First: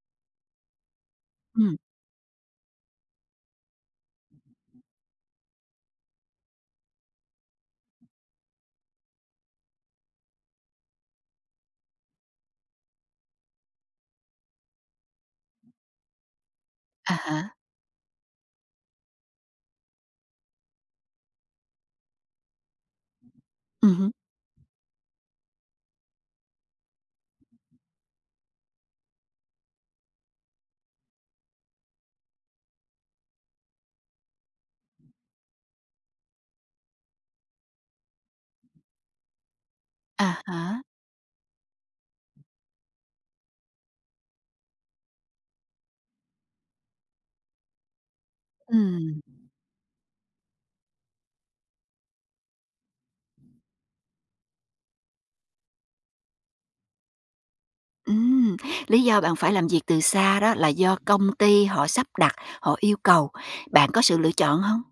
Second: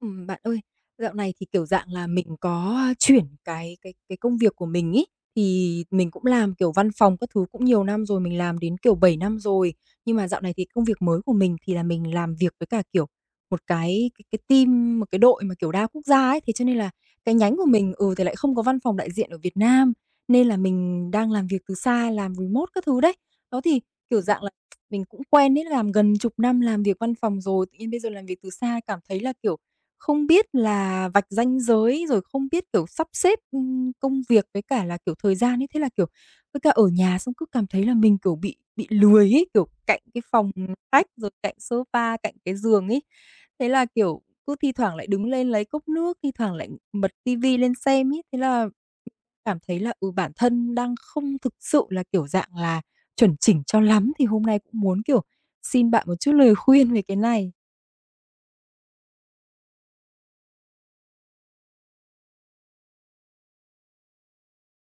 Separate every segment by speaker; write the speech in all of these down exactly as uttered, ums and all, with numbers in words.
Speaker 1: Ừm, bạn ơi, dạo này thì, kiểu
Speaker 2: Ừm,
Speaker 1: dạng là, mình có chuyển cái cái cái công việc của mình ấy, thì mình cũng làm, kiểu, văn phòng các thứ cũng nhiều năm rồi, mình làm đến, kiểu, bảy năm rồi. Nhưng mà dạo này thì công việc mới của mình thì là mình làm việc với cả, kiểu, một cái cái cái team, một cái đội mà, kiểu, đa quốc gia ấy, thế cho nên là
Speaker 2: à
Speaker 1: cái
Speaker 2: há,
Speaker 1: nhánh của mình, ừ, thì lại không có văn phòng đại diện ở Việt Nam, nên là mình đang làm việc từ xa, làm remote các thứ đấy. Đó, thì,
Speaker 2: ừm hứm,
Speaker 1: kiểu dạng là, mình cũng quen ấy, làm gần chục năm làm việc văn phòng rồi, tự nhiên bây giờ làm việc từ xa cảm thấy là, kiểu không biết là vạch ranh giới, rồi không biết, kiểu, sắp xếp, ưm, công việc với cả là, kiểu, thời gian ấy. Thế là, kiểu, với cả ở nhà xong cứ cảm thấy là mình, kiểu, bị bị lười ấy, kiểu, cạnh cái
Speaker 2: à
Speaker 1: phòng
Speaker 2: há,
Speaker 1: khách, rồi cạnh sofa, cạnh cái giường ấy. Thế là, kiểu, cứ thi thoảng lại đứng lên lấy cốc nước, thi thoảng lại bật tivi lên xem ấy. Thế là
Speaker 2: ừm,
Speaker 1: cảm thấy là, ừ, bản thân đang không thực sự là, kiểu, dạng là chuẩn chỉnh cho lắm, thì hôm nay cũng muốn, kiểu, xin bạn một chút lời khuyên về cái này.
Speaker 2: ừm. Lý do bạn phải làm việc từ xa đó là do công ty họ sắp đặt, họ yêu cầu, bạn có sự lựa chọn hông?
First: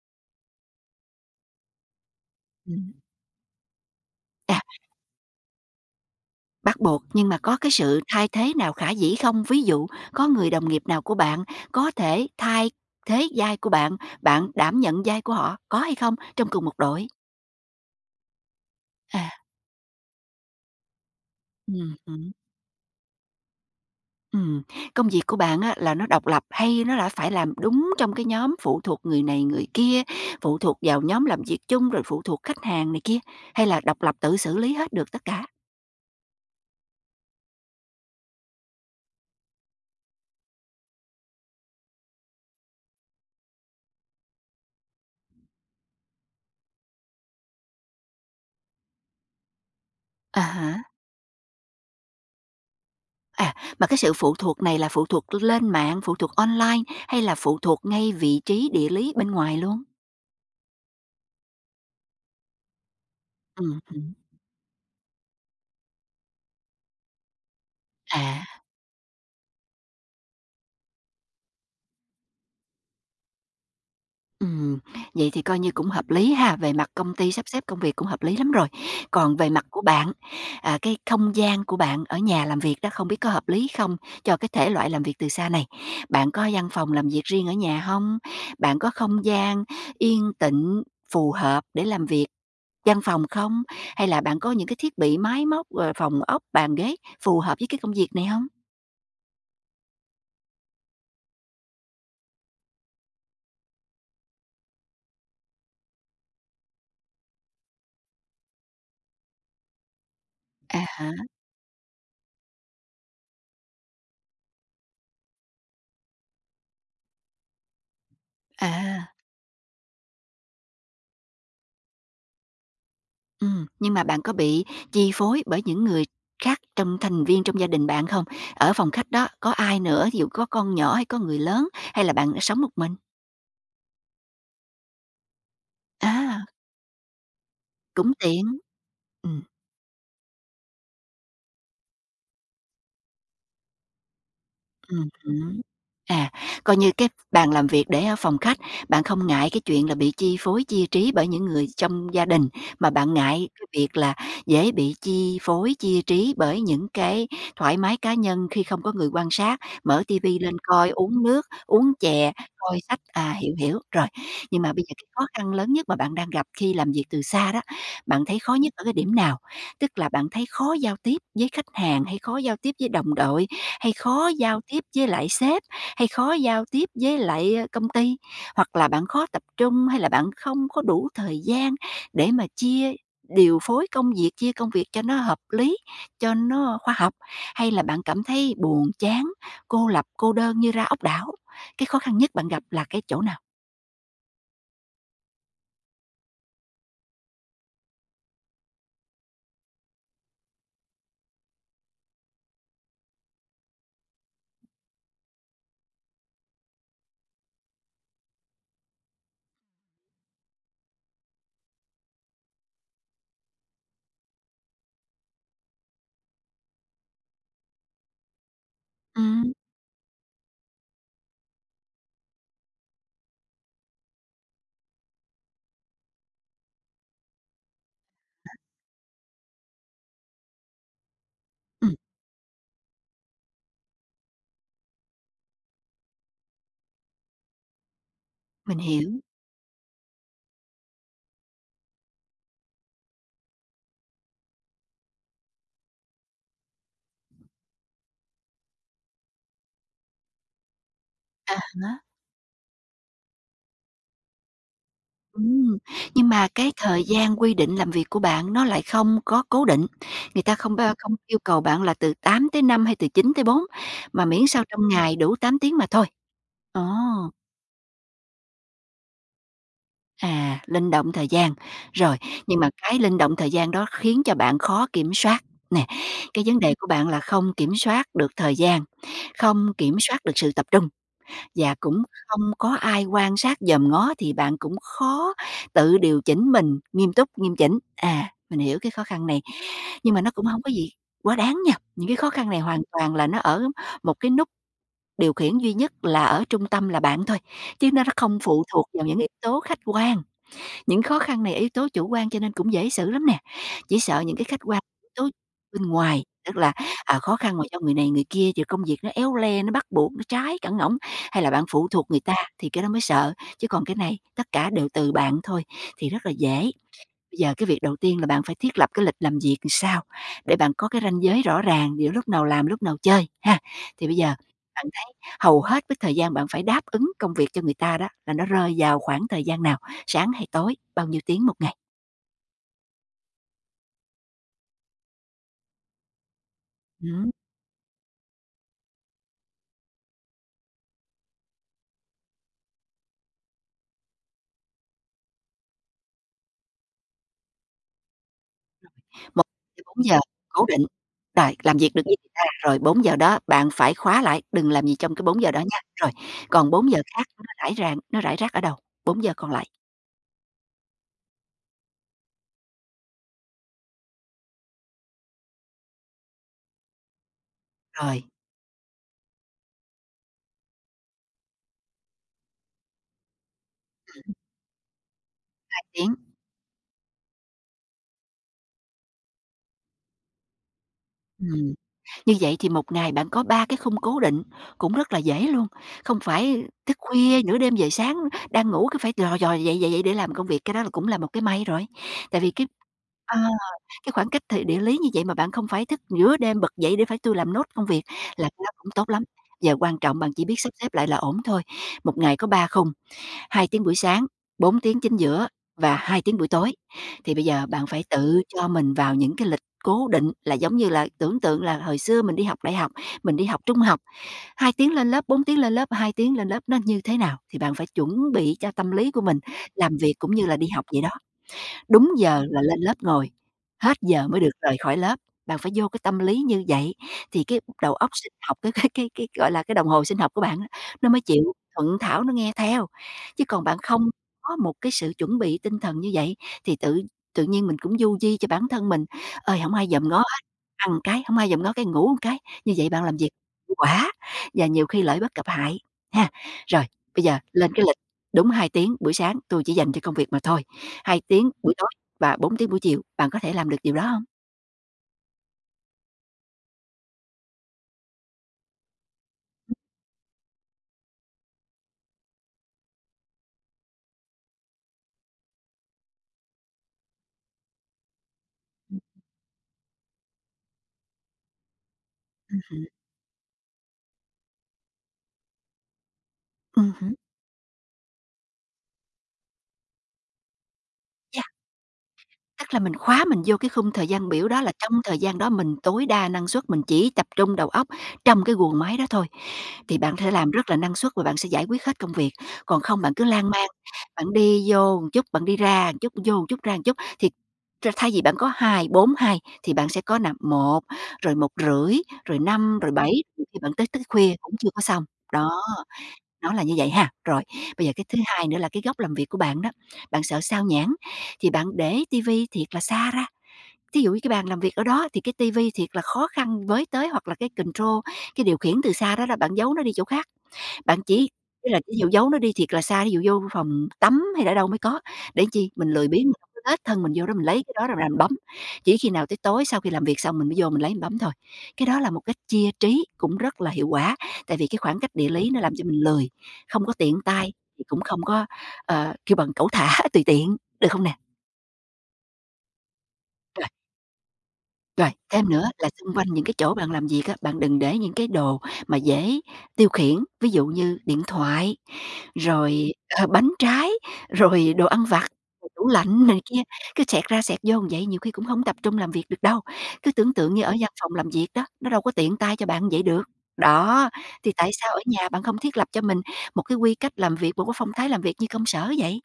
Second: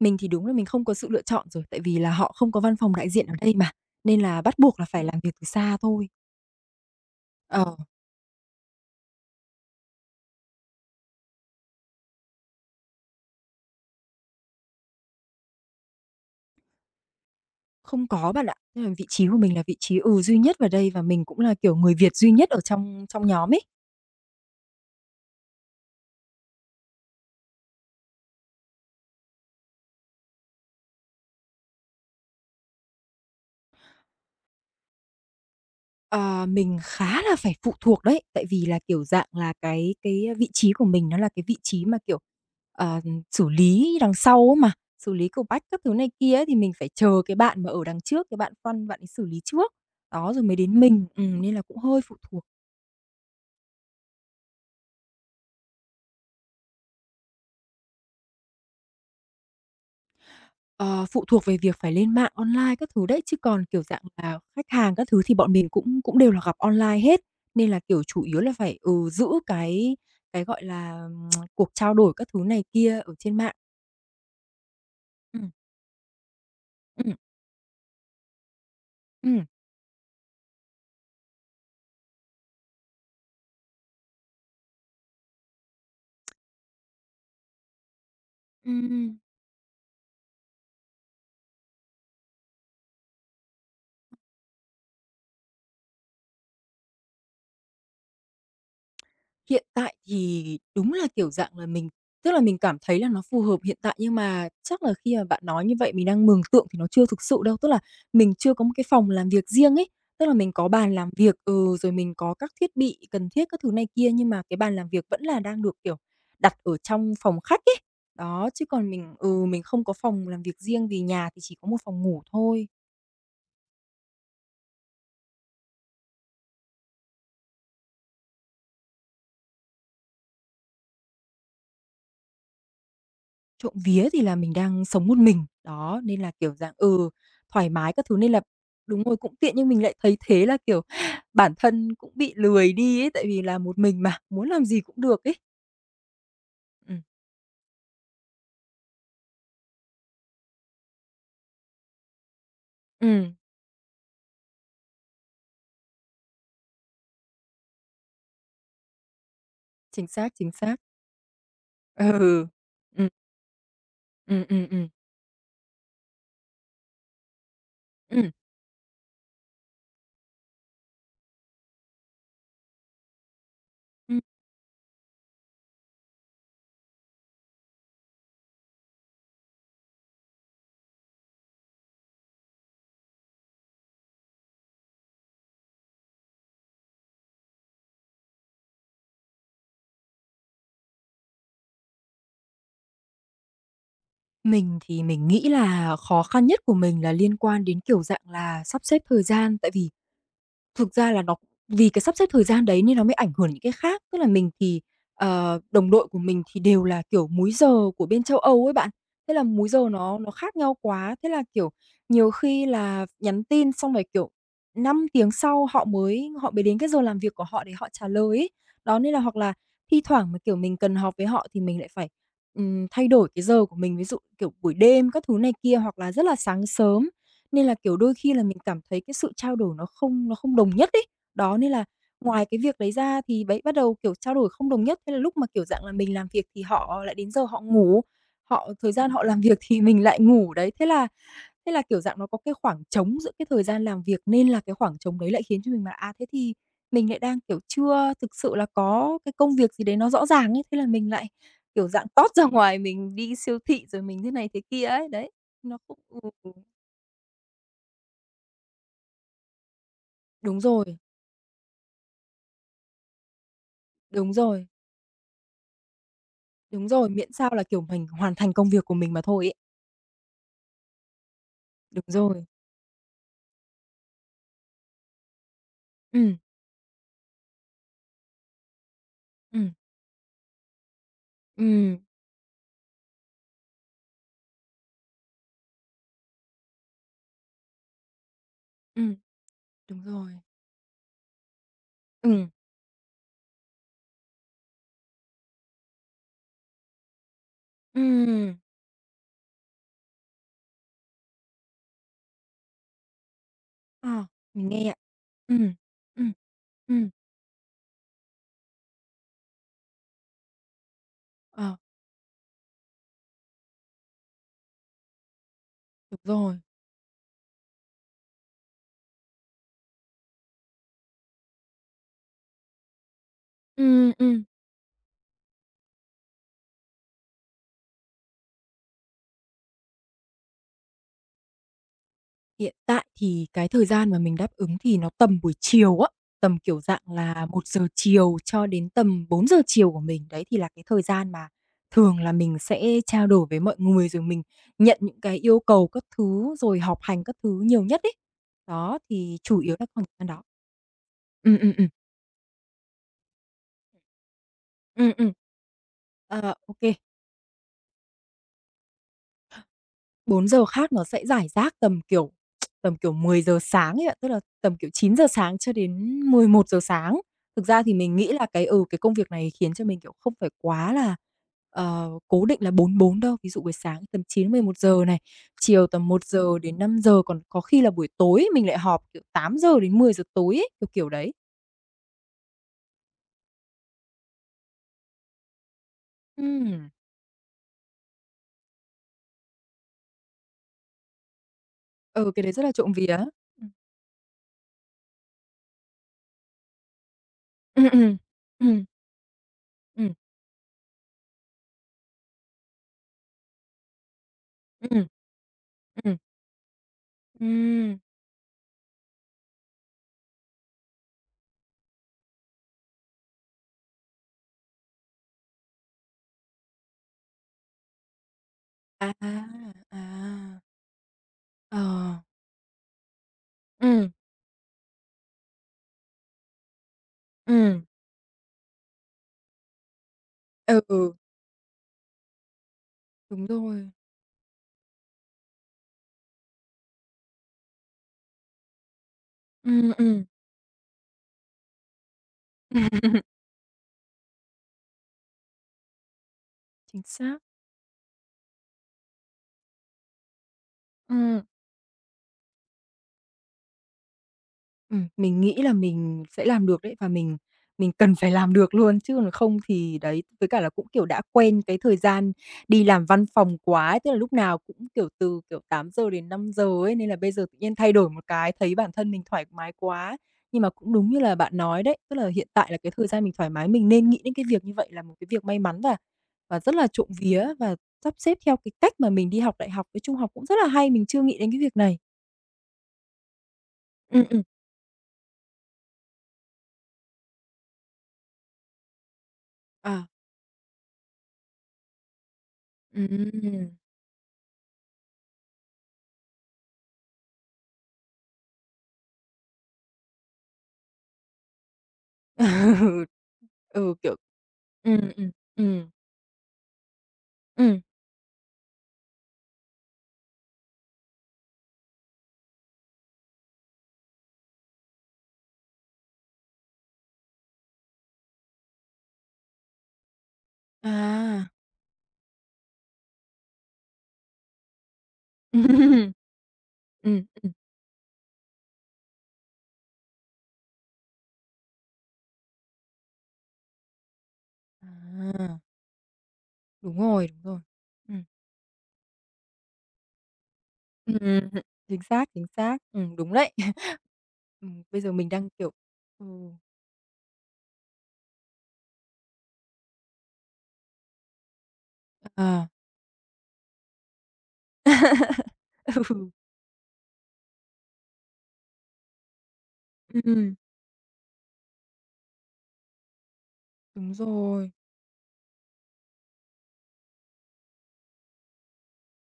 Speaker 1: Mình thì đúng là mình không có sự lựa chọn rồi, tại vì là họ không có văn
Speaker 2: Ừm,
Speaker 1: phòng đại diện ở đây mà, nên là bắt
Speaker 2: à,
Speaker 1: buộc là phải làm việc từ xa thôi.
Speaker 2: bắt buộc, nhưng mà có cái
Speaker 1: Ờ,
Speaker 2: sự thay thế nào khả dĩ không? Ví dụ có người đồng nghiệp nào của bạn có thể thay thế vai của bạn, bạn đảm nhận vai của họ, có hay không trong cùng một đội?
Speaker 1: không có bạn ạ. Tức là vị trí
Speaker 2: À,
Speaker 1: của mình là vị trí, ừ, duy nhất vào đây và mình cũng là, kiểu,
Speaker 2: ừm
Speaker 1: người Việt
Speaker 2: hứm.
Speaker 1: duy nhất ở trong trong nhóm ấy.
Speaker 2: Ừm, công việc của bạn á là nó độc lập hay nó là phải làm đúng trong cái nhóm phụ thuộc người này người kia, phụ thuộc vào nhóm làm việc chung rồi phụ thuộc khách hàng này kia, hay là độc lập tự xử lý hết được tất cả?
Speaker 1: Ờ, mình khá là phải phụ thuộc đấy, tại vì là, kiểu, dạng là cái cái vị trí của mình nó là cái vị trí mà, kiểu, ờ, xử lý đằng sau á mà, xử lý cầu bách các thứ này kia ấy, thì mình phải chờ cái bạn mà ở đằng trước, cái bạn front bạn ấy xử lý trước, đó,
Speaker 2: À
Speaker 1: rồi mới
Speaker 2: há,
Speaker 1: đến mình, ừm, nên là cũng hơi phụ thuộc.
Speaker 2: à, mà cái sự phụ thuộc này là phụ thuộc lên mạng, phụ thuộc online hay là phụ thuộc ngay vị trí địa lý bên ngoài luôn?
Speaker 1: Ờ, phụ thuộc về việc phải lên mạng online các thứ đấy, chứ còn, kiểu, dạng
Speaker 2: Ừm
Speaker 1: là khách hàng các thứ thì bọn mình cũng cũng đều là gặp online hết. Nên là, kiểu, chủ yếu là
Speaker 2: à.
Speaker 1: phải, ừ, giữ cái cái, gọi là, cuộc trao đổi các thứ này kia ở trên mạng.
Speaker 2: Ừm, vậy thì
Speaker 1: Ừm,
Speaker 2: coi như cũng hợp lý ha, về mặt công
Speaker 1: ừm,
Speaker 2: ty sắp xếp công việc cũng hợp lý lắm rồi. Còn
Speaker 1: ừm.
Speaker 2: về mặt của bạn, à, cái không gian của bạn ở nhà làm việc đó không biết có hợp lý không cho cái thể loại làm việc từ xa này? Bạn có văn phòng làm việc riêng ở nhà không? Bạn có
Speaker 1: Ừm.
Speaker 2: không gian yên tĩnh phù hợp để làm việc văn phòng không? Hay là bạn có những cái thiết bị máy móc, rồi phòng ốc, bàn ghế phù hợp với cái công việc này không?
Speaker 1: Hiện tại thì đúng là, kiểu dạng là, mình tức là mình cảm thấy là nó phù hợp hiện tại, nhưng mà chắc là khi mà bạn nói như vậy mình đang mường tượng thì nó chưa thực sự đâu. Tức là mình chưa có một cái phòng làm việc riêng ấy, tức là mình có
Speaker 2: À
Speaker 1: bàn làm
Speaker 2: há,
Speaker 1: việc, ừ, rồi mình có các thiết bị cần thiết các thứ này kia, nhưng mà cái bàn làm việc vẫn là đang được, kiểu, đặt ở trong phòng khách ấy. Đó, chứ còn
Speaker 2: à.
Speaker 1: mình ừ, mình không có phòng làm việc riêng vì nhà thì chỉ có một phòng ngủ thôi.
Speaker 2: Ừm, nhưng mà bạn có bị chi phối bởi những người khác trong thành viên trong gia đình bạn không? Ở phòng khách đó có ai nữa, ví dụ có con nhỏ hay có người lớn, hay là bạn sống một mình?
Speaker 1: Trộm vía thì là mình đang sống một mình, đó, nên là,
Speaker 2: À,
Speaker 1: kiểu dạng, ừ, thoải mái các
Speaker 2: cũng
Speaker 1: thứ nên là
Speaker 2: tiện.
Speaker 1: đúng rồi, cũng
Speaker 2: Ừm.
Speaker 1: tiện nhưng mình lại thấy thế là, kiểu, bản thân cũng bị lười đi ấy, tại vì là một mình mà, muốn làm gì cũng
Speaker 2: Ừm
Speaker 1: được ấy.
Speaker 2: hứm. À, coi như
Speaker 1: Ừm,
Speaker 2: cái bàn làm việc để ở phòng khách, bạn không ngại cái chuyện là bị chi phối, chia trí bởi những người trong gia đình, mà bạn
Speaker 1: ừm,
Speaker 2: ngại cái việc là dễ bị chi phối, chia trí bởi những cái thoải mái cá nhân khi không có người quan sát, mở
Speaker 1: chính
Speaker 2: ti
Speaker 1: xác,
Speaker 2: vi
Speaker 1: chính
Speaker 2: lên
Speaker 1: xác.
Speaker 2: coi, uống nước, uống chè,
Speaker 1: Ừ.
Speaker 2: coi sách.
Speaker 1: Ừm,
Speaker 2: À, hiểu, hiểu, rồi.
Speaker 1: ừm,
Speaker 2: Nhưng
Speaker 1: ừm,
Speaker 2: mà bây
Speaker 1: ừm,
Speaker 2: giờ cái khó khăn lớn nhất mà bạn đang gặp khi làm việc từ xa đó, bạn
Speaker 1: ừm,
Speaker 2: thấy khó nhất ở cái điểm nào? Tức là bạn thấy khó giao tiếp với khách hàng, hay khó giao tiếp với đồng đội, hay
Speaker 1: ừm.
Speaker 2: khó giao tiếp với lại sếp, hay khó giao tiếp với lại, ơ, công ty, hoặc là bạn khó tập trung, hay là bạn không có đủ thời gian để mà chia điều phối công việc, chia công việc cho nó hợp lý, cho nó khoa học, hay là bạn cảm thấy buồn chán, cô lập, cô đơn như ra ốc đảo? Cái khó khăn nhất bạn gặp là cái chỗ nào?
Speaker 1: Mình thì mình nghĩ là khó khăn nhất của mình là liên quan đến, kiểu dạng là, sắp xếp thời gian, tại vì Thực ra là nó vì cái sắp xếp thời gian đấy nên nó mới ảnh hưởng những cái khác. Tức là mình thì ờ, đồng đội của mình thì đều là, kiểu, múi giờ của bên châu Âu ấy bạn. Thế là múi giờ nó nó khác nhau quá, thế là, kiểu, nhiều khi là nhắn tin xong rồi, kiểu, năm tiếng sau họ mới họ mới đến cái giờ làm việc của họ để họ trả lời ấy. Đó, nên là hoặc
Speaker 2: Ừm,
Speaker 1: là thi thoảng mà, kiểu, mình cần họp với họ thì mình lại phải, ừm, thay đổi cái giờ của mình, ví dụ, kiểu, buổi đêm các thứ này kia hoặc là rất là sáng sớm. Nên là, kiểu, đôi khi là mình cảm thấy cái sự trao đổi nó không nó không đồng nhất ấy. Đó, nên là
Speaker 2: ừm,
Speaker 1: ngoài cái việc đấy ra thì đấy, bắt đầu, kiểu, trao đổi không đồng nhất, thế là lúc mà, kiểu dạng là, mình làm việc thì họ lại đến giờ họ ngủ, họ
Speaker 2: mình
Speaker 1: thời
Speaker 2: hiểu.
Speaker 1: gian họ làm việc thì mình lại ngủ, đấy. Thế là thế là, kiểu dạng, nó có cái khoảng trống giữa cái thời gian làm việc, nên là cái khoảng trống đấy lại khiến cho mình mà "À, thế thì mình lại đang, kiểu, chưa thực sự là có cái công việc gì đấy nó rõ ràng ấy." Thế là mình lại,
Speaker 2: À.
Speaker 1: kiểu dạng, tót ra ngoài mình đi siêu thị rồi mình thế này thế kia ấy, đấy.
Speaker 2: Ừm,
Speaker 1: Nó cũng
Speaker 2: nhưng
Speaker 1: ừ,
Speaker 2: mà
Speaker 1: ừ,
Speaker 2: cái thời gian quy định làm việc của bạn nó lại không có cố định, người ta
Speaker 1: đúng
Speaker 2: không bao
Speaker 1: rồi.
Speaker 2: không yêu cầu bạn là từ tám tới năm hay từ chín tới bốn mà
Speaker 1: Đúng
Speaker 2: miễn sao
Speaker 1: rồi,
Speaker 2: trong ngày đủ tám tiếng mà thôi. Ồ,
Speaker 1: đúng rồi, miễn sao là, kiểu, mình hoàn thành công việc của mình mà thôi ấy.
Speaker 2: à, linh động thời gian.
Speaker 1: Đúng
Speaker 2: Rồi,
Speaker 1: rồi.
Speaker 2: nhưng mà cái linh động thời gian đó khiến cho bạn khó kiểm soát. Nè,
Speaker 1: Ừm,
Speaker 2: cái vấn đề của bạn là không kiểm soát được thời gian, không
Speaker 1: ừm,
Speaker 2: kiểm soát được sự tập trung. Và
Speaker 1: ừm,
Speaker 2: cũng không có ai quan sát dòm ngó thì bạn cũng khó tự điều chỉnh mình nghiêm túc, nghiêm chỉnh. À, mình hiểu cái khó
Speaker 1: ừm,
Speaker 2: khăn này,
Speaker 1: đúng
Speaker 2: nhưng mà nó
Speaker 1: rồi.
Speaker 2: cũng hông có gì quá đáng nha. Những cái khó
Speaker 1: Ừm,
Speaker 2: khăn này hoàn toàn là nó ở một cái nút điều khiển duy nhất là ở trung tâm là bạn thôi, chứ nó nó không
Speaker 1: ừm,
Speaker 2: phụ thuộc vào những yếu tố khách quan. Những khó khăn này ở yếu tố chủ quan cho nên cũng dễ xử lắm nè, chỉ sợ
Speaker 1: ờ,
Speaker 2: những cái khách
Speaker 1: mình
Speaker 2: quan,
Speaker 1: nghe ạ.
Speaker 2: yếu tố
Speaker 1: Ừm,
Speaker 2: bên ngoài,
Speaker 1: ừm,
Speaker 2: tức là,
Speaker 1: ừm,
Speaker 2: à, khó khăn mà do người này người kia, rồi công việc nó éo le, nó bắt buộc, nó trái cẳng ngỗng, hay là bạn
Speaker 1: ờ,
Speaker 2: phụ thuộc người ta thì cái đó mới sợ, chứ còn cái này tất cả đều từ bạn thôi thì rất là
Speaker 1: đúng rồi.
Speaker 2: dễ. Bây giờ cái việc đầu tiên là bạn phải thiết lập cái lịch làm việc làm sao để bạn có cái ranh giới rõ ràng giữa lúc nào làm, lúc nào chơi ha. Thì
Speaker 1: Ừm,
Speaker 2: bây giờ
Speaker 1: ừm.
Speaker 2: bạn thấy hầu hết cái thời gian bạn phải đáp ứng công việc cho người ta đó là nó rơi vào khoảng thời gian nào? Sáng hay tối? Bao nhiêu tiếng một ngày?
Speaker 1: Hiện tại thì cái thời gian mà mình đáp ứng thì nó tầm buổi chiều á, tầm, kiểu, dạng
Speaker 2: Ừm,
Speaker 1: là một giờ chiều cho đến tầm bốn giờ chiều của mình. Đấy thì là cái thời gian mà thường là mình sẽ trao đổi với mọi người, rồi mình nhận những cái yêu cầu các thứ, rồi họp hành các thứ nhiều nhất ấy. Đó, thì chủ yếu là
Speaker 2: bốn
Speaker 1: khoảng
Speaker 2: giờ
Speaker 1: thời gian đó.
Speaker 2: cố định, rồi
Speaker 1: Ừ ừ,
Speaker 2: làm
Speaker 1: ừ
Speaker 2: việc được với người ta, rồi bốn giờ đó bạn phải khóa lại, đừng làm gì
Speaker 1: ừ.
Speaker 2: trong cái
Speaker 1: ừm,
Speaker 2: bốn giờ đó nha. Rồi,
Speaker 1: ờ,
Speaker 2: còn
Speaker 1: ô
Speaker 2: bốn giờ khác nó rải rang nó rải rác ở đâu? Bốn giờ còn lại,
Speaker 1: Bốn giờ khác nó sẽ rải rác tầm, kiểu, tầm, kiểu, mười giờ sáng ấy ạ, tức là tầm, kiểu, chín giờ sáng cho đến mười một giờ sáng. Thực ra thì mình
Speaker 2: rồi,
Speaker 1: nghĩ là cái, ừ, cái công việc này khiến cho mình, kiểu, không phải quá là, ờ, cố định là bốn bốn đâu. Ví dụ buổi sáng tầm chín mười một giờ này, chiều tầm
Speaker 2: tiếng.
Speaker 1: một giờ đến năm giờ còn có khi là buổi tối mình lại họp, kiểu, tám giờ đến mười giờ tối ấy, kiểu, kiểu đấy.
Speaker 2: Ừm. Như vậy thì một ngày bạn có ba cái khung cố định, cũng rất là dễ luôn, không phải
Speaker 1: Ừm,
Speaker 2: thức khuya, nửa đêm về sáng, đang ngủ cứ phải lò dò dậy dậy dậy để làm công việc, cái đó là cũng là một cái may rồi.
Speaker 1: ừ,
Speaker 2: Tại
Speaker 1: cái
Speaker 2: vì
Speaker 1: đấy rất
Speaker 2: cái,
Speaker 1: là trộm vía.
Speaker 2: ờ, cái khoảng cách thời địa lý như vậy mà bạn không phải thức nửa đêm bật dậy để phải tôi làm nốt công
Speaker 1: Ừm,
Speaker 2: việc
Speaker 1: ừm,
Speaker 2: là cái đó
Speaker 1: ừm,
Speaker 2: cũng tốt lắm. Giờ quan
Speaker 1: ừm,
Speaker 2: trọng bạn chỉ biết sắp xếp lại là ổn thôi, một ngày có ba khung, hai tiếng buổi sáng, bốn
Speaker 1: ừm,
Speaker 2: tiếng
Speaker 1: ừm,
Speaker 2: chính giữa và
Speaker 1: ừm,
Speaker 2: hai tiếng buổi tối. Thì bây giờ bạn
Speaker 1: ừm.
Speaker 2: phải tự cho mình vào những cái lịch cố định là giống như là tưởng tượng là hồi xưa mình đi học đại học, mình đi học trung học, hai tiếng lên lớp, bốn tiếng lên lớp, hai tiếng lên lớp nó như thế nào thì bạn phải chuẩn bị cho tâm lý
Speaker 1: À,
Speaker 2: của mình làm
Speaker 1: à.
Speaker 2: việc cũng như là đi học vậy đó,
Speaker 1: Ờ.
Speaker 2: đúng giờ là lên lớp ngồi, hết
Speaker 1: Ừm,
Speaker 2: giờ mới được rời khỏi lớp. Bạn phải vô cái tâm lý như vậy thì cái
Speaker 1: ừm.
Speaker 2: đầu óc sinh học, cái cái cái cái, gọi là, cái đồng hồ sinh học của bạn á, nó
Speaker 1: Ừ,
Speaker 2: mới chịu thuận thảo nó nghe theo. Chứ
Speaker 1: đúng
Speaker 2: còn bạn
Speaker 1: rồi.
Speaker 2: không có một cái sự chuẩn bị tinh thần như vậy thì tự tự nhiên mình cũng du di cho bản thân mình, "Ơi, không ai
Speaker 1: Ừm,
Speaker 2: dòm ngó
Speaker 1: ừm.
Speaker 2: hết, ăn một cái, không ai dòm ngó cái, ngủ một cái." Như vậy bạn làm việc hiệu quả và nhiều khi lợi bất cập hại, ha. Rồi,
Speaker 1: Chính
Speaker 2: bây
Speaker 1: xác.
Speaker 2: giờ lên cái đúng hai tiếng buổi sáng tôi chỉ dành cho công việc mà thôi, hai
Speaker 1: Ừm.
Speaker 2: tiếng buổi tối và bốn tiếng buổi chiều. Bạn có thể làm được điều đó hông?
Speaker 1: Ừm, mình nghĩ là mình sẽ làm được đấy, và mình mình cần phải làm được luôn, chứ còn không thì đấy, với cả là cũng, kiểu, đã quen cái thời gian đi làm văn phòng quá ấy, tức là lúc nào cũng, kiểu, từ, kiểu, tám giờ đến năm giờ ấy, nên là bây giờ tự nhiên thay đổi một cái thấy bản thân mình thoải mái quá. Nhưng mà cũng đúng như là bạn nói đấy, tức là hiện
Speaker 2: Ừm
Speaker 1: tại là
Speaker 2: hứm,
Speaker 1: cái thời gian mình thoải mái, mình nên nghĩ đến cái việc như vậy là một cái việc may mắn và và rất là
Speaker 2: ừm hứm,
Speaker 1: trộm
Speaker 2: yeah.
Speaker 1: vía và sắp xếp theo cái cách mà mình đi học đại học với trung học cũng rất là hay, mình chưa nghĩ đến cái việc này.
Speaker 2: Tức là mình khóa mình vô cái khung thời
Speaker 1: Ừm,
Speaker 2: gian
Speaker 1: ừm.
Speaker 2: biểu đó là trong thời gian đó mình tối đa năng suất, mình chỉ tập trung đầu óc trong cái guồng máy đó thôi, thì
Speaker 1: À,
Speaker 2: bạn sẽ làm rất là năng suất và bạn sẽ giải quyết hết công việc. Còn không bạn cứ lan man,
Speaker 1: ừm.
Speaker 2: bạn đi vô một chút, bạn đi ra một chút, vô một chút, ra một chút thì r thay vì bạn có hai bốn hai thì bạn sẽ có nà một rồi một rưỡi rồi
Speaker 1: Ừ.
Speaker 2: năm rồi bảy thì bạn tới
Speaker 1: Ừ,
Speaker 2: tới
Speaker 1: kiểu
Speaker 2: khuya cũng chưa có
Speaker 1: ừm,
Speaker 2: xong.
Speaker 1: ừm,
Speaker 2: Đó.
Speaker 1: ừm,
Speaker 2: Nó là như vậy ha. Rồi,
Speaker 1: ừm,
Speaker 2: bây giờ cái thứ hai nữa là cái góc làm việc của bạn đó, bạn sợ sao nhãng thì bạn để tivi thiệt là xa ra. Thí dụ như cái bàn làm việc ở đó thì cái tivi thiệt là khó khăn với tới hoặc là cái control, cái điều khiển từ xa đó là bạn giấu nó đi chỗ khác. Bạn chỉ
Speaker 1: à.
Speaker 2: ý là thí dụ giấu nó đi thiệt là xa, thí dụ vô phòng tắm hay ở đâu mới có, để chi mình lười biếng mình hông có lết thân mình
Speaker 1: Ừm,
Speaker 2: vô đó mình
Speaker 1: ừm,
Speaker 2: lấy cái đó rồi mình bấm. Chỉ khi nào tới tối sau khi làm việc xong mình mới vô mình lấy mình bấm thôi. Cái đó là một cách chia trí cũng rất là hiệu quả, tại vì cái khoảng cách địa lý
Speaker 1: à,
Speaker 2: nó làm cho mình lười, không có
Speaker 1: đúng
Speaker 2: tiện
Speaker 1: rồi, đúng
Speaker 2: tay
Speaker 1: rồi.
Speaker 2: thì cũng không
Speaker 1: Ừm,
Speaker 2: có, ờ, kêu bằng, cẩu thả, tùy tiện, được không nè?
Speaker 1: ừm, chính xác, chính xác, ừm, đúng đấy.
Speaker 2: Rồi.
Speaker 1: Ừm, bây
Speaker 2: Rồi,
Speaker 1: giờ mình
Speaker 2: thêm
Speaker 1: đang,
Speaker 2: nữa
Speaker 1: kiểu
Speaker 2: là xung quanh
Speaker 1: ừ,
Speaker 2: những cái chỗ bạn làm việc á, bạn đừng để những cái đồ mà dễ tiêu khiển, ví dụ như điện thoại,
Speaker 1: à.
Speaker 2: rồi, ờ, bánh trái, rồi đồ ăn vặt, rồi tủ lạnh
Speaker 1: Ừ,
Speaker 2: này kia, cứ xẹt ra xẹt vô như vậy nhiều khi cũng không tập trung làm việc được đâu. Cứ tưởng tượng
Speaker 1: ừm,
Speaker 2: như ở văn phòng làm việc đó, nó đâu có tiện tay cho bạn vậy được. Đó,
Speaker 1: đúng
Speaker 2: thì tại
Speaker 1: rồi,
Speaker 2: sao ở nhà bạn không thiết lập cho mình một cái quy cách làm việc, một cái phong thái làm việc như công sở vậy?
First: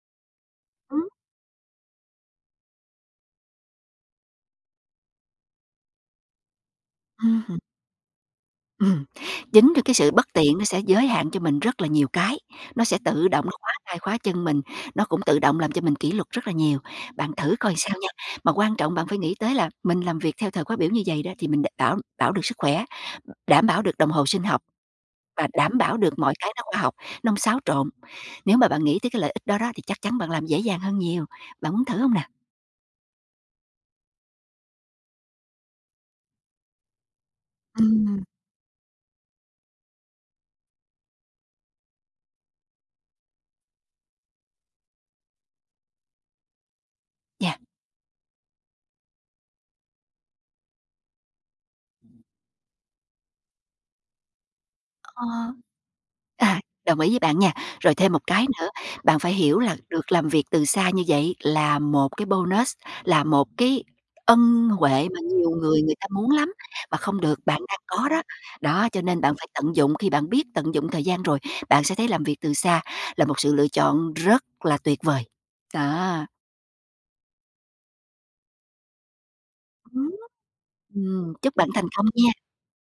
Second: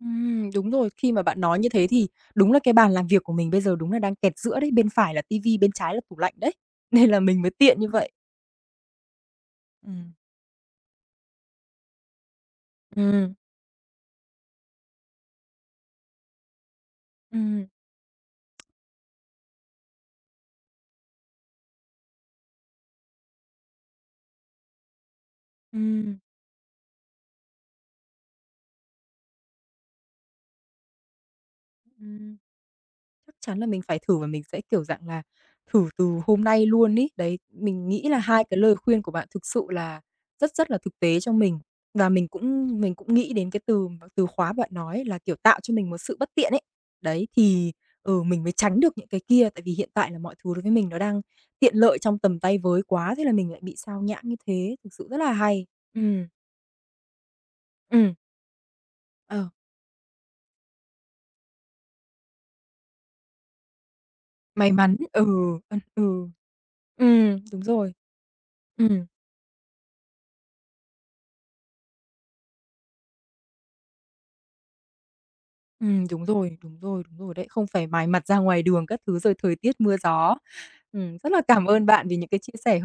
Speaker 1: ừm, đúng rồi.
Speaker 2: Ừm.
Speaker 1: Khi mà bạn nói như thế thì đúng là cái bàn làm việc của mình bây giờ đúng là đang kẹt giữa đấy, bên phải là tivi, bên trái là tủ lạnh đấy, nên là mình mới
Speaker 2: Ừm.
Speaker 1: tiện như vậy.
Speaker 2: Ừm, chính từ cái sự
Speaker 1: Ừm,
Speaker 2: bất tiện nó sẽ giới hạn cho mình rất là nhiều cái, nó sẽ tự
Speaker 1: ừm,
Speaker 2: động nó khóa tay khóa chân mình, nó cũng tự động làm cho mình kỷ luật rất là nhiều. Bạn thử
Speaker 1: ừm,
Speaker 2: coi sao nha, mà quan trọng bạn phải nghĩ tới là mình làm việc theo thời khóa biểu như vậy đó thì mình đ bảo bảo được sức khỏe, đảm bảo được đồng hồ sinh học và đảm bảo được
Speaker 1: ừm,
Speaker 2: mọi cái nó khoa học, nó hông xáo trộn. Nếu mà bạn nghĩ tới cái lợi ích đó đó thì chắc chắn bạn làm dễ dàng hơn nhiều. Bạn muốn thử không nè?
Speaker 1: ừm. Chắc chắn là mình phải thử và mình sẽ, kiểu dạng là, thử từ hôm nay luôn ấy. Đấy, mình nghĩ là
Speaker 2: Ừm.
Speaker 1: hai cái lời khuyên của bạn thực sự là rất rất là thực tế cho mình. Và mình cũng mình cũng nghĩ đến cái từ từ khóa bạn nói là, kiểu, tạo cho mình một sự bất tiện ấy. Đấy,
Speaker 2: Yeah.
Speaker 1: thì, ừ, mình mới tránh được những cái kia, tại vì hiện tại là mọi thứ đối với mình nó đang tiện lợi trong tầm tay với quá, thế là mình lại bị sao nhãng như thế, thực sự rất
Speaker 2: Ờ.
Speaker 1: là hay. Ừm,
Speaker 2: À, đồng ý với bạn nha. Rồi thêm
Speaker 1: ừm,
Speaker 2: một cái nữa, bạn phải
Speaker 1: ờ,
Speaker 2: hiểu là được làm việc từ xa như vậy là một cái bonus, là một cái ân
Speaker 1: may
Speaker 2: huệ
Speaker 1: mắn,
Speaker 2: mà
Speaker 1: ừ,
Speaker 2: nhiều
Speaker 1: ừm,
Speaker 2: người người ta
Speaker 1: ừ,
Speaker 2: muốn lắm, mà không được bạn
Speaker 1: đúng
Speaker 2: đang
Speaker 1: rồi.
Speaker 2: có đó. Đó, cho
Speaker 1: Ừm.
Speaker 2: nên bạn phải tận dụng, khi bạn biết tận dụng thời gian rồi, bạn sẽ thấy làm việc từ xa là một sự lựa chọn rất là tuyệt vời.
Speaker 1: Ừ đúng
Speaker 2: Đó.
Speaker 1: rồi, đúng rồi, đúng rồi đấy, không phải mài mặt ra ngoài đường các thứ rồi thời tiết mưa gió. Ừm,
Speaker 2: Ừm,
Speaker 1: rất là
Speaker 2: chúc
Speaker 1: cảm
Speaker 2: bạn thành
Speaker 1: ơn
Speaker 2: công
Speaker 1: bạn vì những
Speaker 2: nha.
Speaker 1: cái chia sẻ